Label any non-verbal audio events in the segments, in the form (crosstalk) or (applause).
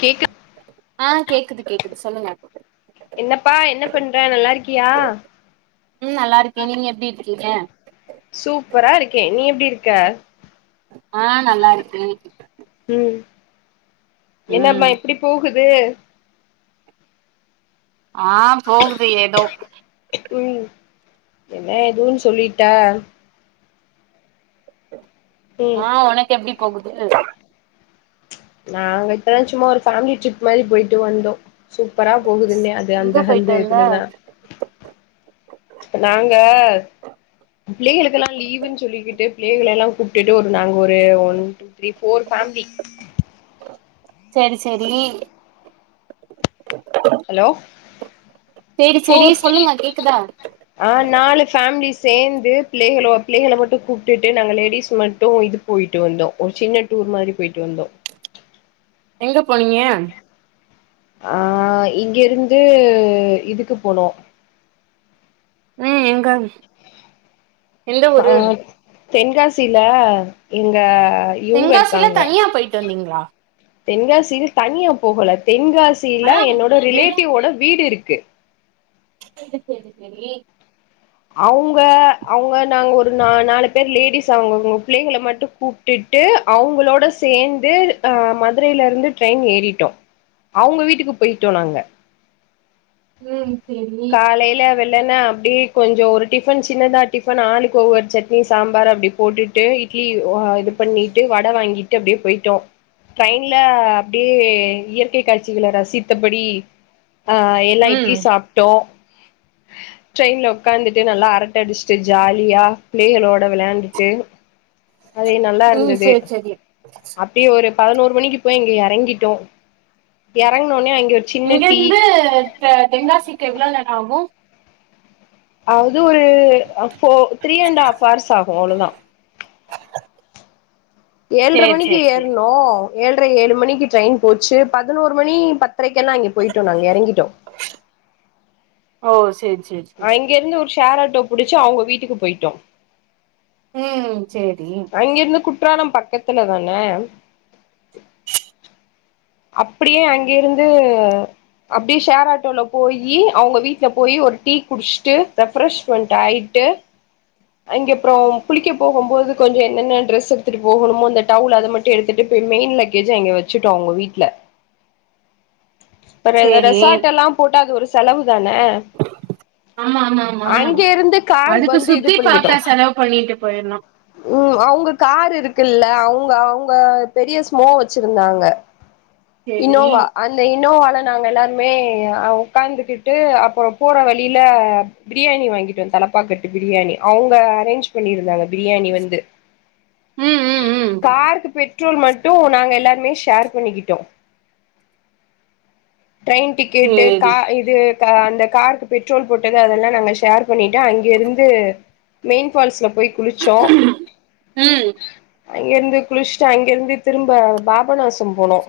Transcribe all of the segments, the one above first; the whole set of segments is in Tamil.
கேக் ஆஹ் கேக்குது கேக்குது சொல்லுங்க என்னப்பா என்ன பண்ற நல்லா இருக் உம் நல்லா இருக்கேன் நீங்க எப்படி இருக் (unintelligible) சூப்பரா இருக்கேன் நீ எப்டி இருக்க ஆஹ் நல்லா இருக்கேன் ம் என்னம்மா எப்டி போகு வே ஆ போகுது ஏதோ உம் என்ன எதுன்னு சொல்லிட்ட ம் ஆ உனக்கு எப்படி போகுது நாங்க இப்போ தான் சும்மா ஒரு ஃபேமிலி ட்ரிப் மாரி போயிட்டு வந்தோம் சூப்பரா போகுதுன்னே அது எங்க அந்த போயிட்டு அந்த வந்த இதுலதான் பிள்ளைகளா எல்லா கூப்பிட்டு ஒரு நாங்க ஒரு one two three four family சரி சரி ஹலோ சேரி ஃபோர் சொல்லுங்க கேக்குதா ஆ நாலு பேமிலிஸ் சேர்ந்து பிள்ளைகளை பிள்ளைகளை மட்டும் கூப்பிட்டுட்டு நாங்க லேடிஸ் மட்டும் இது போயிட்டு வந்தோம் ஒரு சின்ன டூர் மாரி போயிட்டு வந்தோம் எங்க போனீங்க ஆஹ் இங்க இருந்து இதுக்கு போனோம் உம் எங்க எந்த ஒரு ஆ ஊரு தென்காசில எங்க இவங்க தென்காசில இருக்காங்க தனியா போயிட்டு வந்தீங்களா தென்காசியில தனியா போகல தென் ஆ தென்காசியில என்னோட ரிலேட்டிவ்வோட வீடு இருக்கு கே சரி சரி அவுங்க அவுங்க நாங்க ஒரு நா நாலு பேர் லேடிஸ் அவங்கங்க பிள்ளைகளை மட்டும் கூப்பிட்டு அவங்களோட சேர்ந்து அஹ் மதுரையில இருந்து ட்ரெயின் ஏறிட்டோம் அவுங்க வீட்டுக்கு போயிட்டோம் நாங்க உம் காலைல வெ ல்லன்னா அப்படி கொஞ்சம் ஒரு டிஃபன் சின்னதா டிஃபன் ஆளு கோர் சட்னி சாம்பார் அப்டி போட்டுட்டு இட்லி இது பண்ணிட்டு வடை வாங்கிட்டு அப்படியே போயிட்டோம் ட்ரெயின்ல அப்படியே இயற்கை காட்சிகள ரசித்தபடி ஆஹ் எல்லா ம் இட்லி சாப் ட்ரெயின்ல உக்காந்துட்டு நல்லா அரட்டை அடிச்சுட்டு ஜாலியா பிள்ளைகளோட விளையாண்டுட்டு அதே நல்லா ம் இருந்தது சேரி சேரி அப்படியே ஒரு பதினோரு மணிக்கு போய் இங்க யார் இறங்கிட்டோம் இறங்கண ஒன்னே அங் இங்க இந்து தெ தென்காசிக்கு எவ்வளவு நேரம் ஆகும் அது ஒரு போ த்ரீ அண்ட் ஹாஃப் அவர்ஸ் ஆகும் அவ்வோள தான் ஏழ்ரை சேரி மணிக்கு சேரி சேரி ஏறனோம் ஏழ்ரை ஏழு மணிக்கு ட்ரெயின் போச்சு பதினோரு மணி பத்திரைக்கெல்லாம் அங்க போயிட்டோம் நாங்க இறங்கிட்டோம் ஓ சேரி சேரி சேரி இங்க இருந்து ஒரு ஷ் ஷேர்ஆட்டோ புடிச்சு அவங்க வீட்டுக்கு போயிட்டோம் உம் சேரி குற்றாலம் பக்கத்துல தானே அப்படியே அங்க இருந்து அப்டியே ஷேர் ஆட்டோல போயி அவங்க வீட்டுல போய் ஒரு டீ குடிச்சுட்டு ரெப்ரெஷ்மெண்ட் ஆயிட்டு அங்கப்புறம் குளிக்க போகும் போது கொஞ்சம் என்னென்ன ட்ரெஸ் எடுத்துட்டு போகணமோ அந்த டவுல் அதை மட்டும் எடுத்துட்டு போய் மெயின் லக்கேஜ் அங்க வச்சுட்டோம் அவங்க வீட்டு இல்ல சேரி அப்றம்ரெசார்ட் எல்லாம் போட்டா அது ஒரு செலவு தானே ஆமா ஆமா ஆமா அங்க இருந்து கார் அதுக்கு வந்து இது சுத்தி பாக்க பண்ணிக்கிட்டோம் செலவு பண்ணிட்டு போயிர்ணு உ அவுங்க கார் இருக்குல்ல அவுங் அவுங்க பெரிய ஸ்மோ வச்சிருந்தாங்க சேரி இன்னோவா அந்த இன்னோவால நாங்க எல்லாருமே உட்கார்ந்துகிட்டு அப்புறம் போற வழியில பிரியாணி வாங்கிட்டும் தலப்பாக்கட்டு பிரியாணி அவங்க அரேஞ்ச் பண்ணிருந்தாங்க பிரியாணி வந்து ம் ம் ம் காருக்கு போய்ட் பெற்றேர் மட்டும் நாங்க எல்லாருமே ஷேர் பண்ணிக்கிட்டு ட்டம் டிரெயின் டிக்கெட்டு் கா சேரி இது அந்த காருக்கு பெட்ரோல் போட்டது அதெல்லாம் நாங்க ஷேர் பண்ணிட்டு அங்கிருந்து மெயின் பால்ஸ்ல போய் குளிச்சோம் ம் அங்கிருந்து குளிச்சுடு அங்கிருந்து திரும்ப பாபநாசம் போனோம்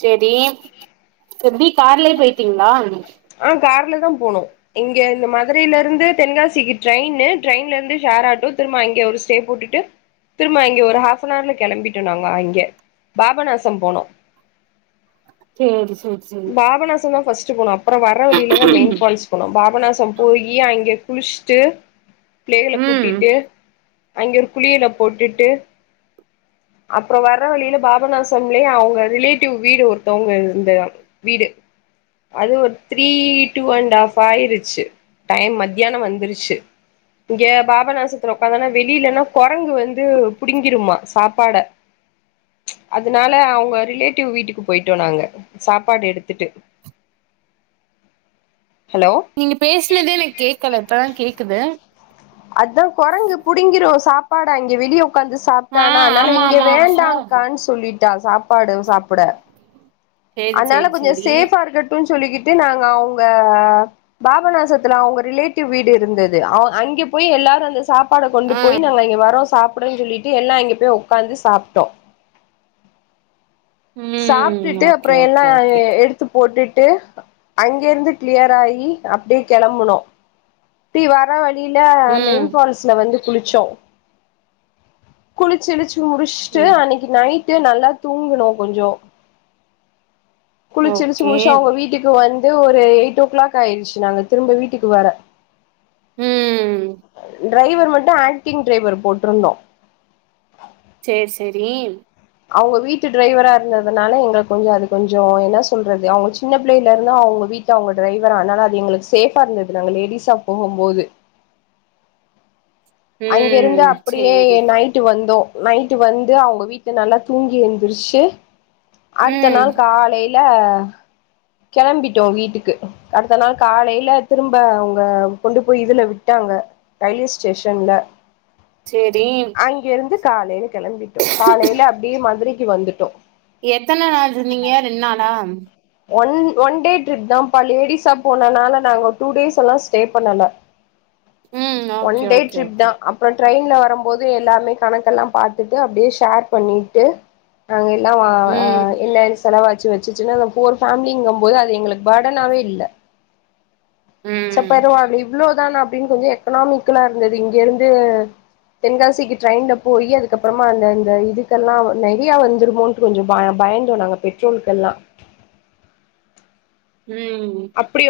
சேரிஎப்டி கார்லே போயிட்டீங்களா ஆஹ் கார்ல தான் போனோம் இங்க இந்த மதுரையில இருந்து தென்காசிக்கு ட்ரெயின் ட்ரெயின்ல ருந்து ஷேர் ஆட்டோ திரும்ப அங்க ஒரு ஸ்டே போட்டுட்டு திரும்ப இங்க ஒரு ஹாஃப் அவர்ல கிளம்பிட்டு நாங்க அங்க பாபநாசம் போனோம் சேரி சரி பாபனாச தான் பஸ்ட் திருச்சி போலம் அப்பறம் வர வழியில தான் மெயின் பால்ஸ் போனம் பாபநாஸ் போயி அங்க குளிச்சுட்டு பிள்ளகள ம் கூட்டிட்டு அங்க ஒரு குளியில போட்டுட்டு அப்பறம் வரற வழியில பாபநாசத்தூலயே அவங்க ரிலேட்டிவ் வீடு ஒருத்தவங்க இருந்த வீடு அது ஒரு த்ரீ டூ அண்ட் ஹாப் ஆயிருச்சு டைம் மத்தியானம் வந்துருச்சு இங்க பாபா நாசத்த உக்காந்தானா வெளியிலன்னா குரங்கு வந்து புிடிங்கிருமா சாப்பாடை அதனால அவங்க ரிலேட்டிவ் வீட்டுக்கு போயிட்டோம் நாங்க சாப் சப்பாட எடுத்துட்டு ஹலோ நீங்க பேசினதே எனக்கு கேக்கல இப்பதான் கேக் பத்து இருக்குது அததான் குரங்கு புடிங்கிரும் சாப்ப படாங்கி வெடியோ வந்து ஆ சாப்பிட்டான ஆனால ஆமா இங்க ஆமா ஆமா வேண்டாம்கான்னு சொல்லிட்டு நான்சாப்பு சாப்பாடு சாப்பிட சேரி அதனால சேரி கொஞ்சம் சேரி சேஃபா இருக்கட்டும் சொல்லிக்கிட்டு நாங்க அவங்க பாபநாசத்துல அவங்க ரிலேட்டிவ் வீடு இருந்தது அங்கே போய் எல்லாரும் அந்த சாப்பு சாப்பாட கொண்டு ஆ போய் நாங்க இங்க வரம் சாப்பு பிடே சொல்லிட்டு எல்லா இங்க போய் ஒக்காந்து சாப்ட்டோ ம் சாப்ட்டுட்டு ஓகே அப்புற எல்லா ஓகே ஓகே எடுத்து போட்டுட் டு அங்கிருந்து கிளியர் ஆகி அப்டியே கெளம்பனு டீ வரவலி லில மெயின் ம் பால்ஸ்ல வந்து குளிச்சோ குளிச்கிளிச்சு முடிஸ்ட்டு ம் அன்னைக்கு நைட் டு நல்லா தூங்கணு கொஞ்சோ குளிச்சிகிளிச்சு ஓகே முடிச்சி அவுங்க வீட்டுக்கு வந் து ஒரு எயிட் ஓ கிளாக் ஆயிடுச்சி நாங்க திரும்ப வீட்டுக்கு வர ம் டிரைவர் மட்டு ஆக்டிங் டிரைவர் போட்டிருந்தோ சேரி செரி அவுங்க வீட்டு டிரைவரா இருந்ததுனால எங்கள கொஞ்ச அது கொஞ்ச என்ன சொல்றது அவுங்க சின்ன பிள்ளைையிலருந்தா அவுங்க வீட்டு அவுங்க டிரைவரா அதனால அது எங்களுக்கு சேஃபா இருந்தது நாங்க லேடிஸா போகும்போது அங்கிருந்து ம் அப்டியே சேரி நைட்டு வந்தோ நைட்டு வந்து அவுங்க வீட்டு நல்லா தூங்கி எந்திருச்சி அடுத்த ம் நாள் காலை இல்ல கிளம்பிட்டோ வீட்டுக்கு அடுத்த நாள் காலையில திரும்ப அவுங்க கொண்டு போய் இதுல விட்டாங்க ரயில்வே ஸ்டேஷன்ல செரி அங்கிருந்து காலையில கிளம்பிட்டோ காலையில அப்டியே மதுரைக்கு வந்துட்டோ எத்தன நாள் இருந்தீங்க ரெண்டு நாளா ஒன் ஒன் டே ட்ரிப் தாம்ப்பா லேடிஸா போனனால நாங்க டூ டேஸ் எல்லா ஸ்டே பண்ணல ம் one okay day okay trip okay தா அப்புற ட்ரெயின்ல வரும் போது எல்லாமே கணக்கெல்லா பாத்துட்டு அப்டியே ஷேர் பண்ணிட்டு அங்க எல்லா வா ம் இல்லே செலவா ச்சி வச்சிசினா ஒரு ஃபேமிலி இங்கும் போது அது எங்களுக்கு ஃபா்டனாவே இல்ல ச ம் பரவால்ல இவ்ளோ தா அப்டின்னு கொஞ்ச எக்கனாமிக்கலா இருந்தது இங்கிருந்து தென்காசிக்கு ட்ரெயின்ல போயி அதுக்கப்புறமா அந்த அந்த இது கெல்லா நெறைய வந்துருமோன்ட்டு கொஞ்ச ப பயந்தோ நாங்க பெட்ரோலுகெல்லா உம்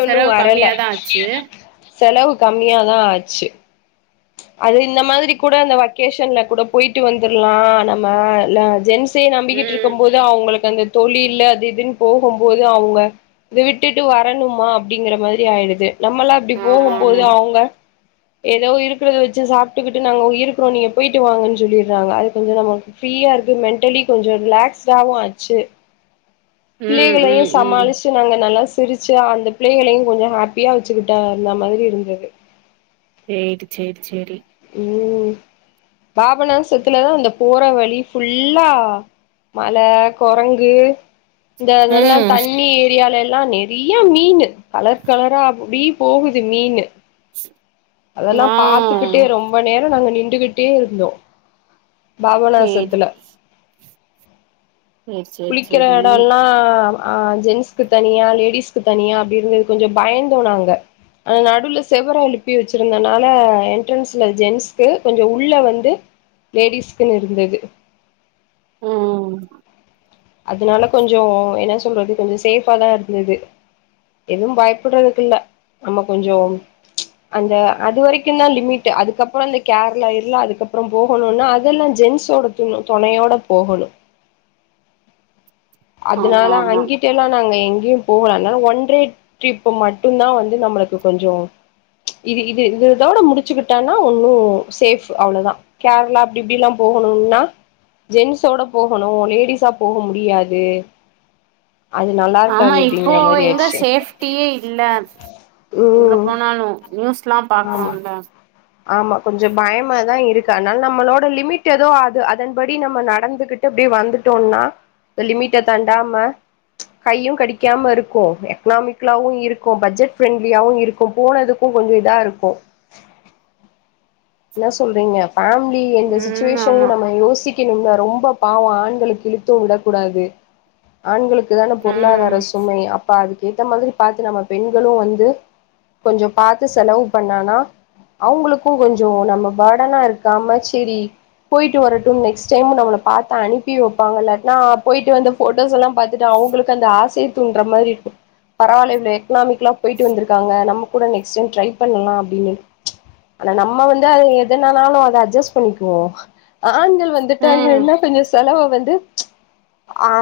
செலவு வரல கம்மியாதா ஆச்சி செலவு கம்மியாதா ஆச்சி அது இந்த மாதிரி கூட அந்த வக்கேஷன்ல கூட போயிட்டு வந்துற்லா நம்ம லா ஜென்ஸ் ஸே நம்பிக்கிட்டு ம் இருக்கும் போது அவங்களுக்கு அந் தொழில்ல அது இதுன்னு போகும்போது அவுங்க இத விட்டு வரணுமா அப்டிங்கற மாரி ஆயிடுது நம்மெல்லா அப்டி ஆமா போகும்போது ஆமா அவுங்க ஏதோ இருக்கிறத வச்சி சாப்ட்டுக்கிட்டு நாங்க இருக்கிறோ நீங்க போயிட்டு வாங்கன் சொல்லிர்றாங்க அது கொஞ்ச நமக்கு ஃப்ரீயா இருக்கு மென்டலி கொஞ்சொ ரிலாக்ஸ்டாவு ஆச்சு ம் பிள்ளைகளையு ம் ம் சமாளிச்சு நாங்க நல்லா சிரிச்சா அந்த பிள்ளேகளயு கொஞ்ச ஹாப்பியா வச்சிகிட்டாருந்த மாதிரி இருந்தது சேரி சேரி சேரி உம் பாபநாசத்துலதா அந்த போற வழி ஃபுல்லா மல கொரங்கு இந்த அதல்லா ம் தண்ணி ஏரியாலல் லாம் நெறிய மீனு கலர் கலரா அப்டி போகுது மீனு (inaudible) அதல்லாம ஆ பாத்துக்கிட்டே ரொம்ப நேர நாங்க நின் டுகிட்டே இருந்தோ சேரி பாபநாசத்துல சேரி சேரி குளிக்கிற சேரி எடொல்லா ஆ ஜென்ஸ்க்கு தனியா லேடிஸ்கு தனியா அப்டி இருந்தது கொஞ்சொ பயந்தோ நாங்க அது நடுல செவுற எழுப்பி வச்சிருந்தனால என்ட்ரன்ஸ்ல ஜென்ஸ்க்கு கொஞ்ச உள்ள வந்து லேடிஸ்க்குன்னு இருந்தது உம்‌ உம் உம் அதனால கொஞ்சொ என்ன சொல்றது கொஞ்சொ சேஃப்ஃபாதா இருந்தது எதும் பயப்படுறதுக்கில்ல நம்ம கொஞ்சம் அந்த அது வரைக்கும் தா லிமிட்டு் அதுக்கப்புறொ இந்த கேரளா இருளா அதுக்கப்புறம் போகணுன்னா அதெல்லா ஜென்ஸோட துண தொணையோட போகணு ஆமா அதுனால ஆமா அங்கிட்டெல்லா நாங்க எங் கயும் போகல என ஒன்டே ட்ரிப்பு மட்டுந்தா வந்து நம்மளுக்கு கொஞ்சொ இது இது இதோட முடிச்சுக்கிட்டன்னா ஒன்னு சேஃப் அவ்ளதா கேரளா அப்டி இப்டில்லா போகணும்னா ஜென்ஸோட போகணு‌ லேடிஸா போக முடியா து ஆமா இப்போ எங்க சேஃப்டியே இல்ல எங்க ம் போனாலு நியூஸ்லா ஆமா பாக்குறோம்ல த அனால் நம்மளோட லிமிட் எதோ அது அதன்படி நம்ம நடந்துகிட்டு அப்படி வந்துட்டோம்னா லிமிட்ட தாண்டாம கையும் கடிக்காம இருக்கு எக்கனாமிக்லாவு இருக்கு பட்ஜெட் ஃப்ரெண்ட்லியாவு இருக்கும் போனதுக்கு கொஞ்ச இதா இருக்கு என்ன சொல்றீங்க ஃபேமிலி எந்த ம் சிச்சுவேஷன் ஆமா நம்ம யோசி க்கெணும்னா ரொம்ப பாவொ ஆண்களுக்கு இழுத்து விடக்கூடாது ஆண்களுக் குதான பொருளாதார ம் சுமை அப்ப அதுக் ஏத்த மாதிரி பாத்து நம்ம பெண்களு வந்து கொஞ்ச பாத்து செலவு பண்ணானா அவுங்களுக்கு கொஞ் சோ நம்ம பர்டன இருக்காம சேரி போயிட்டுவரட்டும் நெக்ஸ்ட் டைம் நம்மல பாத்து அனுப்பி வப்பாங்க இல்லாட்னா போயிட்டு வந்த ஃபோட்டோஸ் எல்லாம் பாத்துட்டு அவுங்களுக்கு அந்த ஆசைய தூண்டுற மாரி இருக்கு பரவால்ல இவ்ள எக்கனாமிக்ளா போயிட்டு வந்துருக்காங்க நம்ப கூட நெக்ஸ்ட் டைம் ட்ரை பண்ணலா அப்டின்னு நம்ம வந்து அது எதுனனாலு அத அட்ஜஸ்ட் பண்ணிக்குவோ ஆண்கள் ம் வந்துட்டாங்கன்னா கொஞ்ச செலவ வந் து அ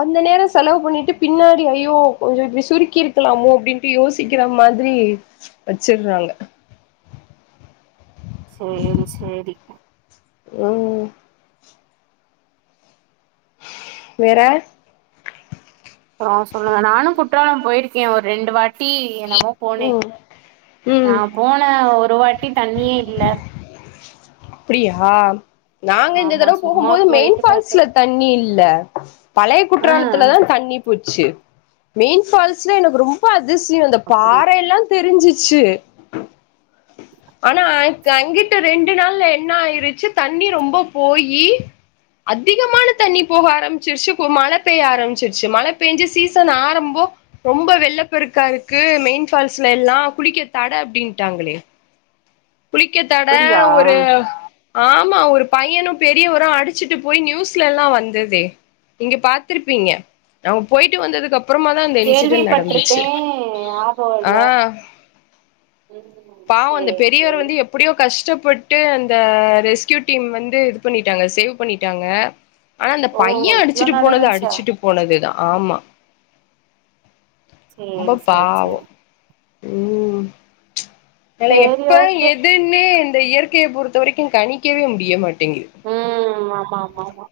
அந்த நேர செலவு பண்ணிட்டு பின்னாடி ஐயோ கொஞ்சொ இப்டி சுருக்கி இருக்கலாமோ அப்டின்ட்டு யோசிக்கிற மாதிரி வச்சுட்றாங்க சேரி சேரி உம் வேற அப்பறொ சொல்லுங்க நானு குற்றாலம் போயிருக்கே ஒரு ரெண்டு வாட் டி என்னமோ போனே ம் நா ம் போன ஒரு வாட் ட்டி தண்ணியே இல்ல அப்பிடியா நாங்க இந்த ஆமா தடவ போகும் சும்மா போது போயிட்டு பாத்தே மெயின்ஃபால்ஸ்ல தண்ணி இல்ல பழைய ஆ குற்றாலத்துல தா தண்ணி போச்சு மெயின் ஃபால்ஸ்ல எனக்கு ரொம்ப அ திசியோ அந்த பாறைல்லா தெரிஞ்சுச்சு ஆனா அக் அங்கிட்டு ரெண்டு நாள் எ ன்ன ஆயிருச்சு தண்ணி ரொம்ப போயி அதிகமான தண்ணி போக ஆரம்பிச்சிருச்சு இப்போ மழ பேய ஆரம்பிச்சிருச்சு மழ பேஞ்சு சீசன் ஆரம்போ ரொம்ப வெள்ள பெருக்கா இருக்கு மெயின் ஃபால்ஸ்லல்லா குளிக்க தட அப்டின்ட்டாங்களே குளிக்க தட அப்டியா ஒரு ஆமா ஒரு பையனு பெரியவரு அடிச்சிட்டு போய் நியூஸ்லல்லா வந்ததே நீங்க பாத்துருப்பீங்க அவங்க போயிட்டு வந்ததுக்கு அப் பறமாதா அந்த இன்சிடென்ட் கேள்விப்பட்டிருக்கே நடந்துச்சு ஞாபகோ ஆ இல்ல ம் பாவோ அந்த சேரி பெரியவர் சேரி வந்து எப்டியோ கஷ்டப் பட்டு அந் த ரெஸ்கியூ டீம் வந்து இது பண்ணிட்டாங்க சேவ் பண்ணிட்டாங்க ஆனா அந்த ஓ பைய இவ்ளோ அடிச்சுட்டு போனது நடந்துச்சா அடிச்சுட்டு போனதுதா ஆமா சேரி சேரி சேரி உம் அதுல சேரி எப்ப ஓகே எதுன்னு இல்ல இயற்கைய பொறுத்தவரைக்கு கணிக்கவே முடிய மாட் டிங்கிது மாம்மாம்மா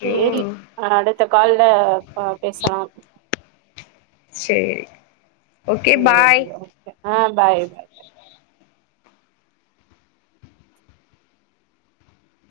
சேரி ம் அடு த்த கால்ல ப பேசலாம் சேரி ஓகே பாய் சேரி ஓகே ஆஹ் பாய் பாய் பாய்